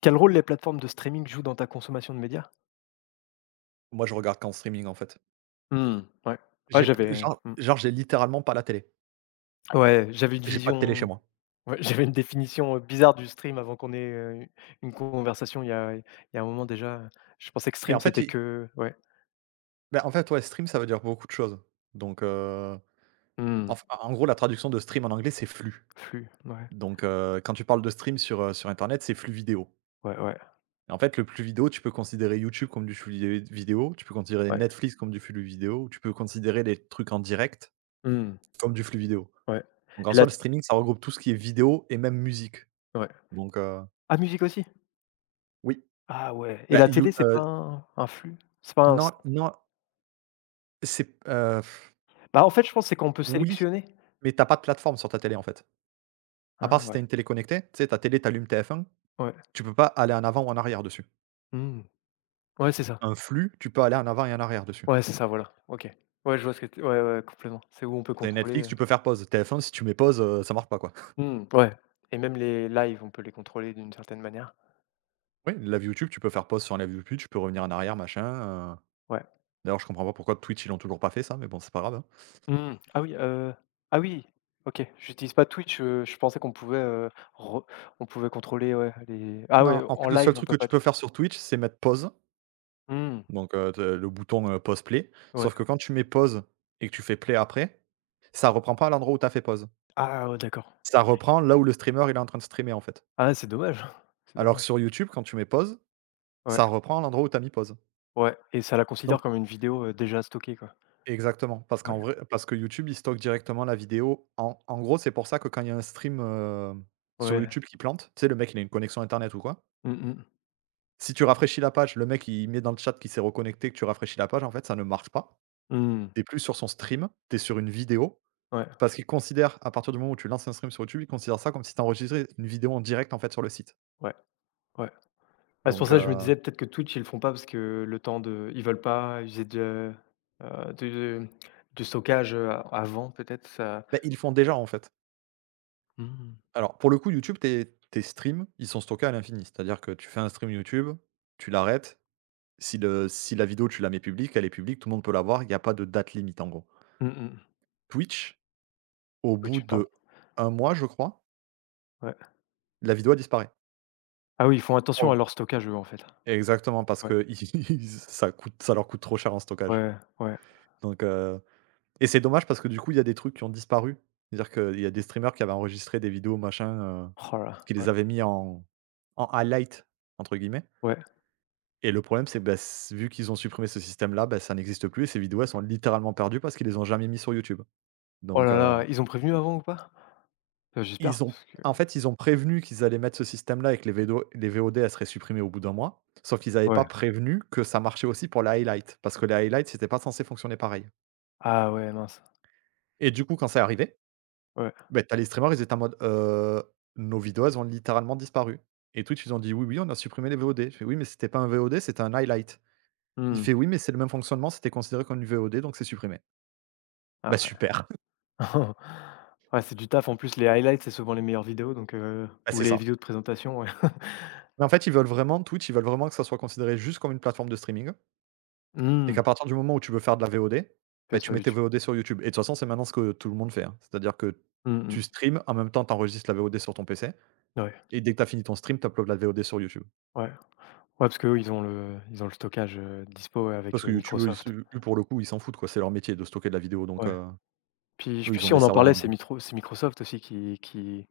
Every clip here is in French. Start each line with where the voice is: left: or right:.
left: Quel rôle les plateformes de streaming jouent dans ta consommation de médias?
right: Moi, je regarde qu'en streaming, en fait.
left: Mmh, ouais. Ouais,
right: J'ai p
left: j'avais
right: genre
left: mmh.
right: genre, J'ai littéralement pas la télé.
left: Ouais, j'avais une
right: J'ai pas de télé chez
left: vision
right: moi.
left: ouais, j'avais une définition, bizarre du stream avant qu'on ait, une conversation il y a un moment déjà. Je pensais que
right: Mais
left: stream,
right: en fait,
left: c'était
right: i
left: que ouais.
right: bah, en fait, ouais, stream, ça veut dire beaucoup de choses. Donc,
left: Mmh.
right: enf en gros, la traduction de stream en anglais, c'est flux.
left: Flux, ouais.
right: Donc, quand tu parles de stream sur internet, c'est flux vidéo.
left: Ouais, ouais,
right: Et en fait, le flux vidéo, tu peux considérer YouTube comme du flux vidéo, tu peux considérer
left: ouais.
right: Netflix comme du flux vidéo, tu peux considérer les trucs en direct
left: Mmh,
right: comme du flux vidéo.
left: ouais.
right: Donc, en
left: Et
right: soi,
left: la
right: le streaming, ça regroupe tout ce qui est vidéo et même musique.
left: ouais.
right: Donc,
left: Ah, musique aussi?
right: oui.
left: Ah ouais et
right: Ben
left: la
right: You
left: télé, c'est pas un flux? C'est pas un
right: Non, non. C'est
left: Bah, en fait, je pense, que c'est qu'on peut
right: Oui,
left: sélectionner.
right: mais t'as pas de plateforme sur ta télé, en fait. À part
left: Hein
right: si tu
left: ouais,
right: une télé connectée, tu sais, ta télé, t'allumes allumes TF1,
left: ouais.
right: tu peux pas aller en avant ou en arrière dessus.
left: Mmh. Ouais, c'est ça.
right: Un flux, tu peux aller en avant et en arrière dessus.
left: Ouais, c'est ça, voilà. OK. Ouais, je vois ce que tu ouais, ouais, complètement. C'est où on peut
right: T'as
left: contrôler,
right: Netflix, tu peux faire pause. TF1, si tu mets pause, ça marche pas, quoi.
left: mmh, ouais et même les lives, on peut les contrôler d'une certaine manière.
right: Oui, la vue YouTube, tu peux faire pause sur la vue YouTube, tu peux revenir en arrière, machin.
left: Ouais.
right: D'ailleurs, je comprends pas pourquoi Twitch, ils l'ont toujours pas fait ça, mais bon, c'est pas grave, hein.
left: Mmh. Ah oui, ah oui! OK, j'utilise pas Twitch, je pensais qu'on pouvait, re on pouvait contrôler, ouais, les ah ouais,
right: Non, en
left: en
right: fait, le seul
left: live, on
right: truc
left: peut
right: que tu
left: pas du
right: peux
left: tout.
right: faire sur Twitch, c'est mettre pause,
left: Mmh.
right: donc te le bouton, pause play.
left: Ouais.
right: Sauf que quand tu mets pause et que tu fais play après, ça reprend pas à l'endroit où t'as fait pause.
left: Ah ouais, d'accord.
right: Ça
left: OK.
right: reprend là où le streamer, il est en train de streamer, en fait.
left: Ah, c'est dommage, c'est
right: Alors que
left: dommage.
right: sur YouTube, quand tu mets pause,
left: Ouais,
right: ça reprend à l'endroit où tu as mis pause.
left: ouais et ça la
right: Donc
left: considère comme une vidéo, déjà stockée, quoi.
right: exactement, parce
left: Ouais,
right: qu'en vrai, parce que YouTube, il stocke directement la vidéo. En gros, c'est pour ça que quand il y a un stream, sur
left: ouais.
right: YouTube qui plante, tu sais, le mec, il a une connexion internet ou quoi.
left: Mmh mh.
right: Si tu rafraîchis la page, le mec, il met dans le chat qu'il s'est reconnecté, que tu rafraîchis la page, en fait, ça ne marche pas.
left: Mmh.
right: T'es plus sur son stream, t'es sur une vidéo,
left: Ouais,
right: parce qu'il considère, à partir du moment où tu lances un stream sur YouTube, il considère ça comme si t'enregistrais une vidéo en direct, en fait, sur le site.
left: ouais, ouais. Bah, c'est pour
right: Donc,
left: ça que je me disais peut-être que Twitch, ils le font pas parce que le temps de ils veulent pas user heu, de de stockage, avant peut-être ça.
right: beh, ils le font déjà, en fait.
left: Mmh.
right: Alors, pour le coup, YouTube, tes streams, ils sont stockés à l'infini. C'est-à-dire que tu fais un stream YouTube, tu l'arrêtes. Si la vidéo, tu la mets publique, elle est publique, tout le monde peut la voir. Il y a pas de date limite, en gros.
left: Mmh mh.
right: Twitch, au bout
left: Twitch, pardon,
right: de un mois, je crois,
left: ouais.
right: la vidéo a disparu.
left: Ah oui, ils font attention à
right: En
left: leur stockage, eux, en fait.
right: Exactement, parce
left: Ouais,
right: que ils ça coûte ça leur coûte trop cher en stockage.
left: ouais, ouais.
right: Donc, et c'est dommage parce que, du coup, il y a des trucs qui ont disparu. C'est-à-dire qu'il y a des streamers qui avaient enregistré des vidéos,
left: Oh là
right: qui les
left: ouais,
right: avaient mis en «highlight», entre guillemets.
left: ouais.
right: Et le problème, c'est que, bah, s vu qu'ils ont supprimé ce système-là, bah, ça n'existe plus et ces vidéos, elles sont littéralement perdues parce qu'ils les ont jamais mis sur YouTube.
left: Oh
right: Donc,
left: là là, ils ont prévenu avant ou pas? J'espère
right: ils ont
left: parce
right: en
left: que
right: fait, ils ont prévenu qu'ils allaient mettre ce système-là et que les VOD, elles seraient supprimées au bout d'un mois. Sauf qu'ils n'avaient pas
left: ouais.
right: prévenu que ça marchait aussi pour les highlights, parce que les highlights, c'était pas censé fonctionner pareil.
left: Ah ouais, mince.
right: Et du coup, quand c'est arrivé,
left: Ouais.
right: bah, tu as les streamers, ils étaient en mode: Nos vidéos, elles ont littéralement disparu». Et Twitch, ils ont dit: «Oui, oui, on a supprimé les VOD». Je fais: «Oui, mais c'était pas un VOD, c'était un highlight». Il
left: Mmh.
right: fait: «Oui, mais c'est le même fonctionnement, c'était considéré comme une VOD, donc c'est supprimé». Bah,
left: Ah
right: super!
left: ouais. Ouais, c'est du taf. En plus, les highlights, c'est souvent les meilleures vidéos donc
right: Bah,
left: ou
right: c'est
left: les
right: ça.
left: vidéos de présentation, ouais.
right: Mais en fait, ils veulent vraiment Twitch, ils veulent vraiment que ça soit considéré juste comme une plateforme de streaming et
left: Mmh.
right: qu'à partir du moment où tu veux faire de la VOD,
left: Tu
right: bah,
left: vois
right: tu
left: sur
right: mets tes
left: YouTube.
right: VOD sur YouTube. Et de toute façon, c'est maintenant ce que tout le monde fait, hein. C'est-à-dire que
left: Mmh
right: tu
left: mh.
right: streams, en même temps, tu enregistres la VOD sur ton PC
left: Ouais.
right: et dès que tu as fini ton stream, tu uploads la VOD sur YouTube.
left: Ouais. Ouais, parce qu'eux, ils ont le stockage, dispo, ouais, avec,
right: Parce que YouTube,
left: Microsoft.
right: eux, pour le coup, ils s'en foutent, quoi. C'est leur métier de stocker de la vidéo, donc
left: Ouais. Puis, je sais
right: eux,
left: plus
right: ils ont
left: si
right: des
left: on en
right: serveurs
left: parlait,
right: énormes.
left: c'est Microsoft aussi qui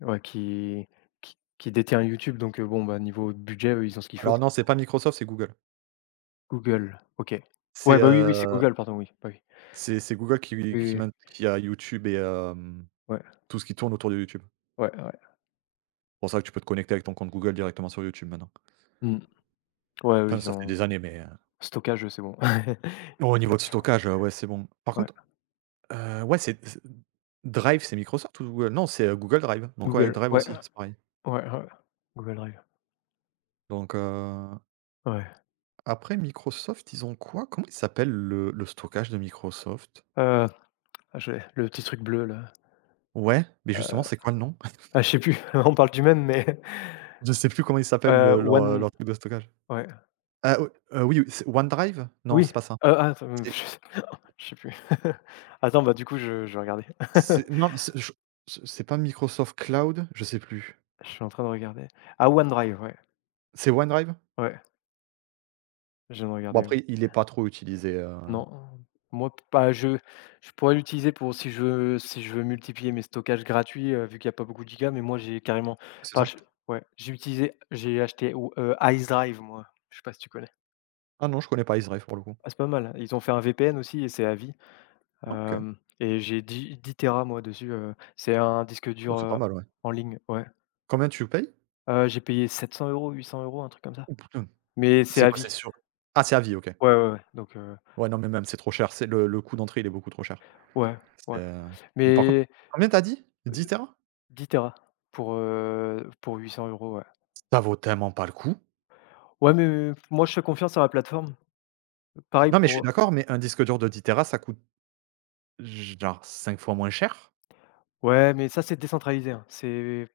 left: ouais, qui détient YouTube, donc, bon, bah, niveau budget, eux, ils ont ce qu'il faut.
right: Alors non, c'est pas Microsoft, c'est Google.
left: Google, OK.
right: C'est,
left: Ouais, bah, oui, oui, c'est
right: heu,
left: Google, pardon, oui. Bah, oui.
right: c'est Google qui
left: Oui, oui,
right: qui
left: oui.
right: maint qui a YouTube et
left: Ouais,
right: tout ce qui tourne autour de YouTube.
left: ouais, ouais.
right: C'est pour ça que tu peux te connecter avec ton compte Google directement sur YouTube maintenant.
left: Mmh. Ouais, eux,
right: Enfin,
left: ils
right: ça fait
left: ont
right: des années, mais,
left: stockage, eux, c'est bon.
right: au
left: Ils ont
right: niveau
left: ce
right: de
left: qu'il faut.
right: stockage, ouais, c'est bon. Par
left: Ouais.
right: contre, ouais, c'est Drive, c'est Microsoft ou, non, c'est, Google Drive, donc ouais,
left: Google,
right: Drive
left: ouais,
right: aussi, c'est pareil.
left: ouais, ouais. Google Drive.
right: Donc,
left: Ouais.
right: après Microsoft, ils ont quoi? Comment il s'appelle le stockage de Microsoft?
left: Heu, ah, je l'ai, le petit truc bleu, là.
right: Ouais, mais justement,
left: Heu,
right: c'est quoi le nom?
left: ah, je sais plus, on parle du même, mais
right: Je sais plus comment il s'appelle leur
left: One
right: truc de stockage.
left: ouais.
right: Ah, oui, oui, c'est OneDrive? Non,
left: Oui,
right: c'est pas ça.
left: ah ça me je
right: C'est
left: sais je sais plus. Attends, bah, du coup, je vais regarder.
right: c'est Non, c'est pas Microsoft Cloud? Je sais plus.
left: Je suis en train de regarder. Ah, OneDrive, ouais,
right: C'est OneDrive?
left: ouais, je viens de
right: Bon
left: regarder, ouais.
right: après, il est pas trop utilisé,
left: Non, moi, p bah, je pourrais l'utiliser pour si je veux multiplier mes stockages gratuits, vu qu'il y a pas beaucoup de gigas, mais moi, j'ai carrément
right: c'est
left: enfin,
right: ça?
left: je ouais, j'ai acheté ou IceDrive, moi. Je sais pas si tu connais?
right: Ah non, je connais pas Israël pour le coup.
left: Ah, c'est pas mal. Ils ont fait un VPN aussi et c'est à vie.
right: Ah, OK.
left: Hem et j'ai dix 10 téra moi dessus, c'est un disque
right: Oh,
left: dur,
right: c'est pas mal, ouais.
left: en ligne, ouais.
right: Combien tu payes?
left: J'ai payé 700 euros, 800 euros, un truc comme ça.
right: Oh putain!
left: Mais c'est
right: C'est
left: à
right: quoi? C'est
left: vie.
right: sûr, ah, c'est à vie, OK.
left: Ouais, ouais, ouais, donc
right: Ouais, non, mais même c'est trop cher, c'est le coût d'entrée, il est beaucoup trop cher.
left: ouais,
right: C'est,
left: ouais.
right: heu, mais par contre
left: Mais
right: combien t'as dit? 10 TB?
left: 10 téra pour 800 euros. Ouais.
right: Ça vaut tellement pas le coup.
left: Ouais, mais moi je fais confiance à la plateforme. Pareil
right: Non, mais je suis
left: pour,
right: d'accord, mais un disque dur de 10 TB, ça coûte genre 5 fois moins cher.
left: ouais, mais ça c'est décentralisé, hein. C'est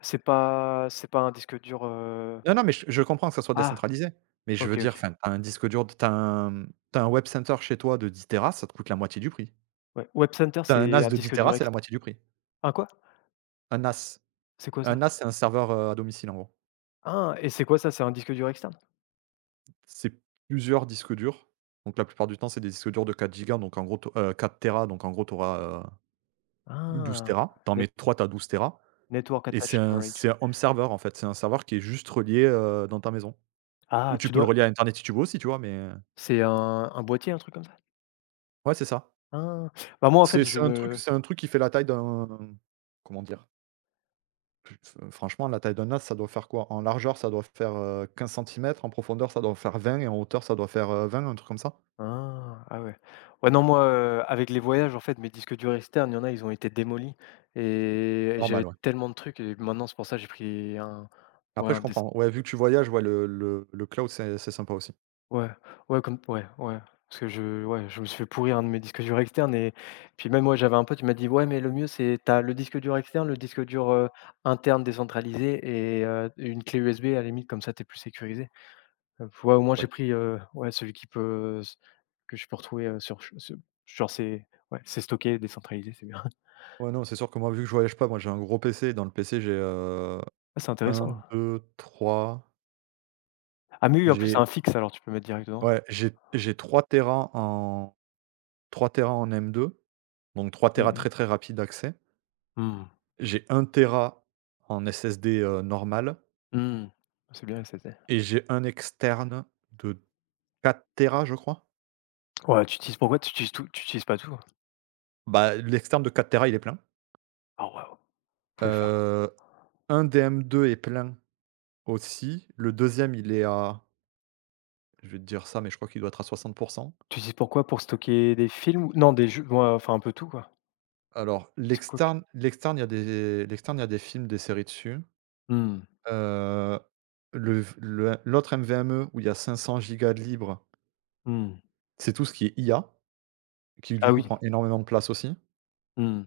left: c'est pas c'est pas un disque dur,
right: Non, non, mais je comprends que ça soit
left: ah!
right: décentralisé, mais je veux
left: OK,
right: dire,
left: OK.
right: enfin, tu un disque dur de t'as un tu un web center chez toi de 10 TB, ça te coûte la moitié du prix.
left: Ouais. Web Center,
right: T'as un
left: c'est
right: NAS
left: un
right: de
left: disque
right: 10 TB,
left: dur
right: c'est la
left: externe.
right: moitié du prix.
left: Un quoi?
right: Un NAS.
left: C'est quoi
right: Un
left: ça?
right: NAS, c'est un serveur, à domicile, en gros.
left: Ah et c'est quoi ça? C'est un disque dur externe?
right: C'est plusieurs disques durs. Donc la plupart du temps, c'est des disques durs de 4 gigas, donc en gros, tu au 4, donc en gros, tu auras, douze 12
left: Ah!
right: téras. Tu en mets
left: Net
right: 3, tu as 12
left: Network
right: et c'est
left: attached
right: un
left: storage.
right: c'est un home server, en fait. C'est un serveur qui est juste relié, dans ta maison. Ou
left: Ah,
right: tu
left: tu
right: peux le
left: dois
right: relier à internet si tu veux aussi, tu vois? Mais,
left: c'est un boîtier, un truc comme ça?
right: ouais, c'est ça.
left: Ah! Bah, moi, en fait,
right: C'est
left: je
right: c'est un truc
left: me
right: c'est un truc qui fait la taille d'un, comment dire? F Franchement, la taille d'un NAS, ça doit faire quoi? En largeur, ça doit faire, 15 centimètres, en profondeur, ça doit faire 20 et en hauteur, ça doit faire, 20, un truc comme ça?
left: ah! Ah ouais. Ouais, non, moi, avec les voyages, en fait, mes disques durs externes, il y en a, ils ont été démolis et
right: Normal,
left: j'avais
right: ouais.
left: tellement de trucs et maintenant, c'est pour ça, que j'ai pris un ouais,
right: Après, je
left: un des
right: comprends. Ouais, vu que tu voyages, ouais, le cloud, c'est sympa aussi.
left: Ouais, ouais, comme ouais, ouais, parce que je ouais, je me suis fait pourrir un de mes disques durs externes et puis même, moi j'avais un pote, il m'a dit: «Ouais, mais le mieux, c'est t'as le disque dur externe, le disque dur, interne décentralisé et une clé USB, à la limite, comme ça, t'es plus sécurisé». Ouais, au moins,
right: Ouais.
left: j'ai pris, ouais, celui qui peut, s que je peux retrouver, sur c'est ouais, c'est stocké, décentralisé, c'est bien.
right: Ouais, non, c'est sûr que moi, vu que je voyage pas, moi, j'ai un gros PC. Dans le PC, j'ai,
left: Ah, c'est
right: un,
left: intéressant.
right: deux, trois.
left: Ah, mais oui, en plus, c'est
right: j'ai
left: un fixe, alors tu peux mettre direct dedans.
right: ouais, j'ai j'ai 3 téras en M2, donc trois
left: Mmh
right: téras
left: mh.
right: très, très rapide d'accès.
left: Mmh.
right: J'ai 1 tera en SSD, normal
left: Mmh. C'est bien, SSD.
right: et j'ai un externe de 4 tera je crois.
left: Ouais, tu utilises pourquoi tu utilises pas tout?
right: Bah, l'externe de 4 tera il est plein.
left: Ah, waouh! Faut le faire.
right: Heu, un des M2 est plein aussi. Le deuxième il est à, je vais te dire ça, mais je crois qu'il doit être à 60.
left: Tu dis pourquoi? Pour stocker des films ou non, des jeux? Ouais, enfin un peu tout quoi.
right: Alors,
left: C'est quoi q
right: il y a des l'externe, il y a des films, des séries dessus.
left: Mmh,
right: Heu, le l'autre MVME où il y a 500 gigas de libre,
left: mmh.
right: c'est tout ce qui est IA, qui du
left: Ah
right: coup
left: oui.
right: prend énormément de place aussi.
left: Mmh.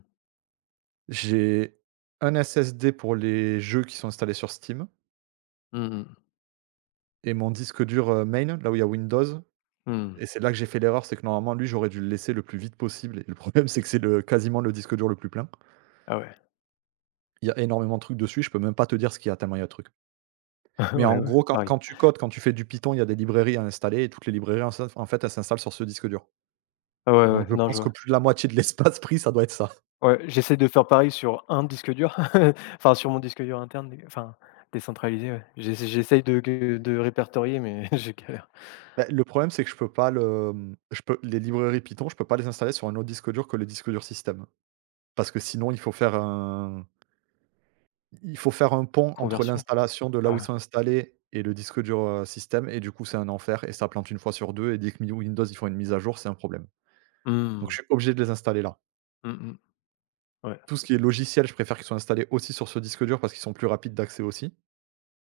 right: J'ai un SSD pour les jeux qui sont installés sur Steam
left: Mmh mh.
right: et mon disque dur, main, là où il y a Windows,
left: Mmh.
right: et c'est là que j'ai fait l'erreur, c'est que normalement, lui, j'aurais dû le laisser le plus vite possible et le problème, c'est que c'est le quasiment le disque dur le plus plein.
left: Ah ouais.
right: Il y a énormément de trucs dessus, je peux même pas te dire ce qu'il y a tellement il y a de trucs. Mais en
left: Ouais, ouais,
right: gros, quand
left: pareil.
right: quand tu codes, quand tu fais du Python, il y a des librairies à installer et toutes les librairies en fait, elles s'installent sur ce disque dur.
left: Ah ouais,
right: Donc
left: ouais,
right: je
left: non, je
right: pense que
left: vois.
right: plus de la moitié de l'espace pris, ça doit être ça.
left: Ouais, j'essaie de faire pareil sur un disque dur, enfin sur mon disque dur interne, dé enfin décentralisé, ouais. J'essaye de que de répertorier mais je galère.
right: Bah, le problème, c'est que je peux pas le, je peux les librairies Python, je peux pas les installer sur un autre disque dur que le disque dur système. Parce que sinon, il faut faire un pont entre
left: Conversion.
right: l'installation de là où ils
left: Ah.
right: sont installés et le disque dur, système et du coup, c'est un enfer et ça plante une fois sur 2. Et dès que Windows, ils font une mise à jour, c'est un problème. Donc
left: Mmh.
right: je suis obligé de les installer là.
left: Mmh mh. Ouais.
right: Tout ce qui est logiciel, je préfère qu'ils soient installés aussi sur ce disque dur parce qu'ils sont plus rapides d'accès aussi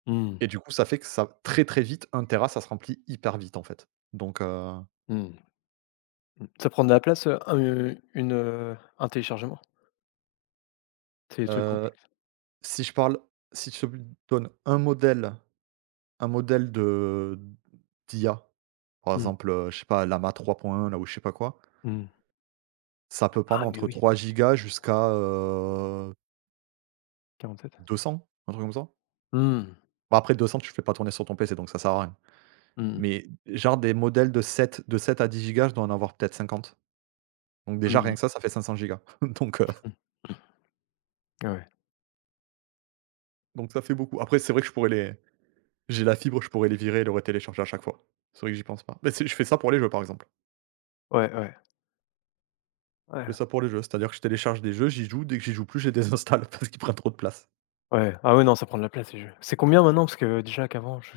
left: Mmh.
right: et du coup, ça fait que ça très, très vite, un téra, ça se remplit hyper vite, en fait. Donc heu
left: Mmh. Mmh. Ça prend de la place, un téléchargement? C'est des trucs
right: heu,
left: complexes.
right: Si je parle si je te donne un modèle de d'IA, par
left: Mmh.
right: exemple, je sais pas, lama trois point un, là où je sais pas quoi,
left: Mmh.
right: ça peut prendre
left: Ah mais
right: entre
left: oui.
right: 3 gigas jusqu'à,
left: 47?
right: 200, un truc comme ça.
left: Mmh.
right: Bah, après 200, tu le fais pas tourner sur ton PC, donc ça sert à rien.
left: Mmh.
right: Mais genre des modèles de 7 à 10 gigas, je dois en avoir peut-être 50. Donc déjà rien
left: Mmh
right: que ça fait 500 gigas.
left: Mmh. Ouais.
right: Donc ça fait beaucoup. Après c'est vrai que je pourrais les j'ai la fibre, je pourrais les virer et les retélécharger à chaque fois. C'est vrai que j'y pense pas. Mais c'est je fais ça pour les jeux par exemple.
left: Ouais, ouais.
right: Je
left: Ouais.
right: fais ça pour les jeux, c'est-à-dire que je télécharge des jeux, j'y joue, dès que j'y joue plus, je les désinstalle parce qu'ils prennent trop de place.
left: Ouais. Ah ouais, non, ça prend de la place, ces jeux. C'est combien maintenant? Parce que déjà qu'avant, je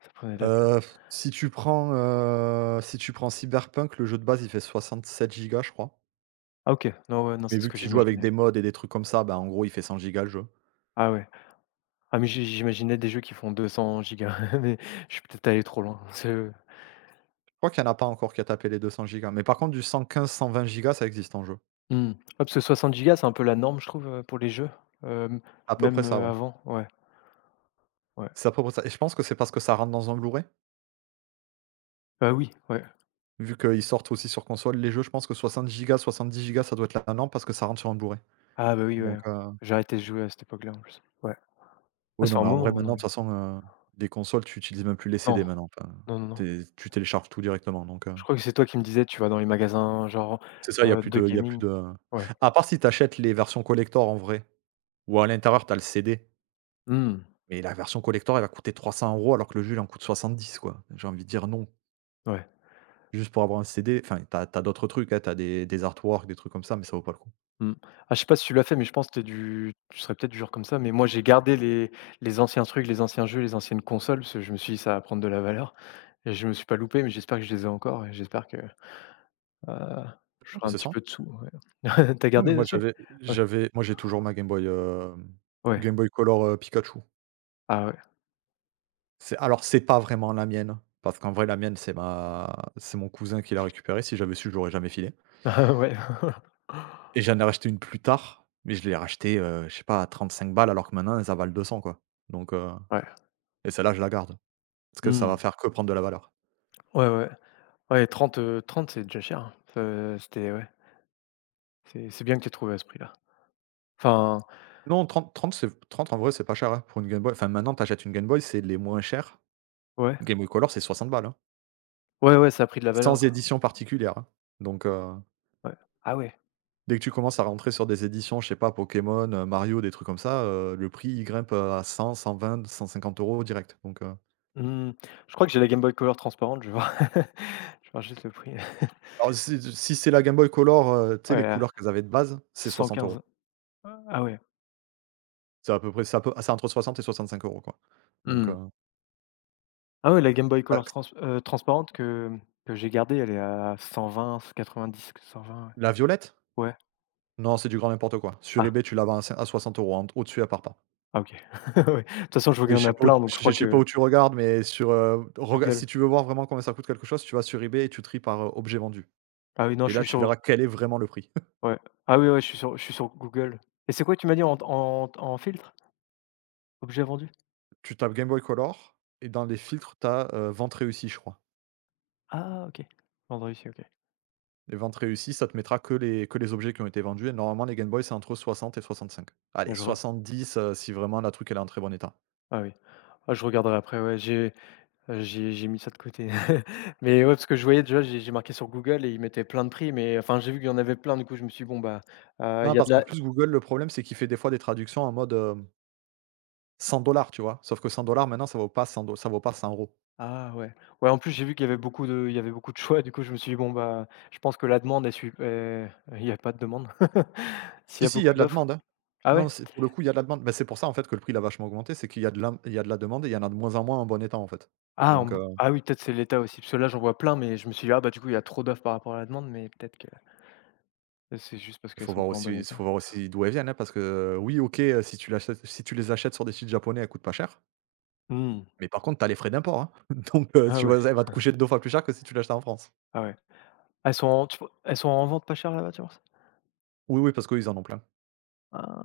left: ça prenait de la place.
right: Heu, si tu prends, si tu prends Cyberpunk, le jeu de base, il fait 67 gigas je crois.
left: Ah OK. Non, ouais, non,
right: Mais
left: c'est ce
right: vu que
left: que
right: tu joues avec
left: j'imaginais.
right: des mods et des trucs comme ça, ben, en gros il fait 100 gigas le jeu.
left: Ah ouais. Ah mais j'imaginais des jeux qui font 200 gigas mais je suis peut-être allé trop loin. C'est ouais,
right: Je crois qu'il y en a pas encore qui a tapé les 200 gigas. Mais par contre du 115-120 gigas ça existe en jeu.
left: Mmh. Ouais, parce que 60 Go, c'est un peu la norme, je trouve, pour les jeux, hem,
right: À peu près
left: même,
right: ça, ouais.
left: avant. Ouais, ouais.
right: C'est à peu près ça et je pense que c'est parce que ça rentre dans un Blu-ray.
left: Bah oui, ouais.
right: Vu qu'ils sortent aussi sur console, les jeux, je pense que 60 gigas, dix gigas, ça doit être la norme parce que ça rentre sur un Blu-ray.
left: Ah bah oui,
right: Donc,
left: ouais.
right: heu,
left: J'ai arrêté de jouer à cette époque-là, en plus. Ouais. Ah,
right: oui,
left: ça
right: non,
left: fait un
right: mais en vrai,
left: moment
right: maintenant,
left: maintenant,
right: de
left: les jeux.
right: toute façon, les consoles, tu utilises même plus les
left: Non.
right: CD maintenant. Enfin,
left: Non, non, non.
right: tu tu télécharges tout directement,
left: Je crois que c'est toi qui me disais, tu vas dans les magasins genre,
right: c'est ça,
left: de
right: il y a plus
left: gaming.
right: de
left: Ouais.
right: à part si tu achètes les versions collector en vrai, ou à l'intérieur, tu as le CD,
left: Mmh,
right: mais la version collector, elle va coûter 300 euros alors que le jeu, il en coûte 70 quoi. J'ai envie de dire non.
left: ouais,
right: Juste pour avoir un CD, enfin, t'as, as d'autres trucs, hein, tu des artworks, des trucs comme ça, mais ça vaut pas le coup.
left: mmh. Ah, je sais pas si tu l'as fait, mais je pense que tu serais peut-être du genre comme ça, mais moi j'ai gardé les anciens trucs, les anciens jeux, les anciennes consoles, parce que je me suis dit: «Ça va prendre de la valeur» et je me suis pas loupé, mais j'espère que je les ai encore et j'espère que, heu, je
right: Non,
left: ferai
right: mais
left: un
right: c'est
left: petit
right: ça.
left: peu de sous, ouais. Tu as
right: Non, mais
left: gardé
right: moi
left: dessus?
right: j'avais
left: Ouais,
right: j'avais moi j'ai toujours ma Game Boy, hem,
left: ouais,
right: Game Boy Color, Pikachu.
left: ah ouais,
right: C'est alors c'est pas vraiment la mienne, parce qu'en vrai la mienne c'est ma c'est mon cousin qui l'a récupérée. Si j'avais su, je l'aurais jamais filé
left: ah ouais,
right: et j'en ai racheté une plus tard, mais je l'ai rachetée, je sais pas à 35 balles alors que maintenant ça valent 200 quoi. Donc, heu
left: ouais,
right: et celle-là je la garde, parce que ça va
left: mmh,
right: faire que prendre de la valeur.
left: ouais, ouais, ouais, 30 30 c'est déjà cher, hein. C'était Ouais, c'est bien que tu aies trouvé à ce prix-là. Enfin
right: Non trente c'est 30 en vrai c'est pas cher, hein, pour une Game Boy. Enfin maintenant t'achètes une Game Boy, c'est les moins chers
left: ouais.
right: Game Boy Color c'est 60 balles, hein,
left: Ouais, ouais, ça a pris de la
right: sans
left: valeur.
right: édition particulière, hein, donc, heu
left: Ouais. Ah ouais.
right: dès que tu commences à rentrer sur des éditions, je sais pas, Pokémon, Mario, des trucs comme ça, le prix, il grimpe, à 100-120-150 euros direct,
left: Mmh. Je crois que j'ai la Game Boy Color transparente, je vois. Je vois juste le prix.
right: alors si c'est la Game Boy Color, tu sais, les
left: Ouais, à
right: couleurs qu'elles avaient de base, c'est 60 euros.
left: 115. Ah ouais.
right: C'est à peu près, c'est à peu c'est entre 60 et 65 euros quoi, donc heu,
left: Mmh. Ah ouais, la Game Boy Color
right: taxe
left: transparente que j'ai gardée, elle est à 120-90, 120,
right: la violette?
left: ouais. Ouais.
right: Non, c'est du grand n'importe quoi. Sur
left: Ah,
right: eBay, tu la vends à 60 euros. En au-dessus, elle part pas.
left: ah OK. Ouais. De toute façon, je vois
right: Et
left: qu'il y en a plein, donc je crois
right: je sais pas
left: que
right: où tu regardes, mais sur, rega
left: Google.
right: si tu veux voir vraiment combien ça coûte quelque chose, tu vas sur eBay et tu tries par, objet vendu
left: Ah oui, non,
right: et
left: je
right: là,
left: suis
right: tu
left: sur
right: verras quel est vraiment le prix.
left: ouais. Ah oui, ouais, je suis sur Google. Et c'est quoi, tu m'as dit en en filtre? Objets vendus?
right: Tu tapes Game Boy Color et dans les filtres, tu as, vente réussie, je crois.
left: Ah OK. Vendu ici, OK.
right: Les vente réussie, ça te mettra que les objets qui ont été vendus et normalement les Game Boy, c'est entre 60 et 65. Allez
left: Mais je re
right: 70, si vraiment la truc, elle est en très bon état.
left: ah oui. Ah, je regarderai après, ouais, j'ai mis ça de côté. Mais ouais, parce que je voyais déjà, j'ai marqué sur Google et ils mettaient plein de prix, mais enfin, j'ai vu qu'il y en avait plein, du coup, je me suis dit: «Bon, bah, il
right: Non,
left: y a de
right: parce qu'en
left: la»
right: plus Google, le problème, c'est qu'il fait des fois des traductions en mode, 100 dollars tu vois? Sauf que cent dollars maintenant, ça vaut pas 100, ça vaut pas cent euros.
left: ah ouais. Ouais, en plus, j'ai vu qu'il y avait beaucoup de il y avait beaucoup de choix, du coup, je me suis dit: «Bon, bah, je pense que la demande, est suit» il y a pas de demande. S'il y
right: Si,
left: a
right: si, il y a
left: beaucoup
right: de la
left: d'offres
right: demande, hein.
left: ah
right: Non,
left: ouais?
right: c'est pour le coup, il y a de la demande. Bah, c'est pour ça, en fait, que le prix, il a vachement augmenté, c'est qu'il y a de la demande et il y en a de moins en moins en bon état, en fait.
left: Ah, en
right: Donc
left: b ah oui, peut-être c'est l'État aussi, parce que là, j'en vois plein, mais je me suis dit: «Ah bah, du coup, il y a trop d'offres par rapport à la demande», mais peut-être que c'est juste parce
right: Il
left: qu'elles
right: faut
left: sont
right: voir
left: pas en
right: aussi
left: bon état.
right: d'où elles viennent, hein, parce que, oui, OK, si tu les achètes sur des sites japonais, elles coûtent pas cher,
left: Mmh.
right: mais par contre, tu as les frais d'import, hein. Donc,
left: Ah
right: tu
left: ouais,
right: vois? Elle va te coucher 2 fois plus cher que si tu l'achetais en France.
left: ah ouais. Elles sont en tu elles sont en vente pas chères là-bas, tu penses?
right: Oui, oui, parce qu'ils en ont plein.
left: Heu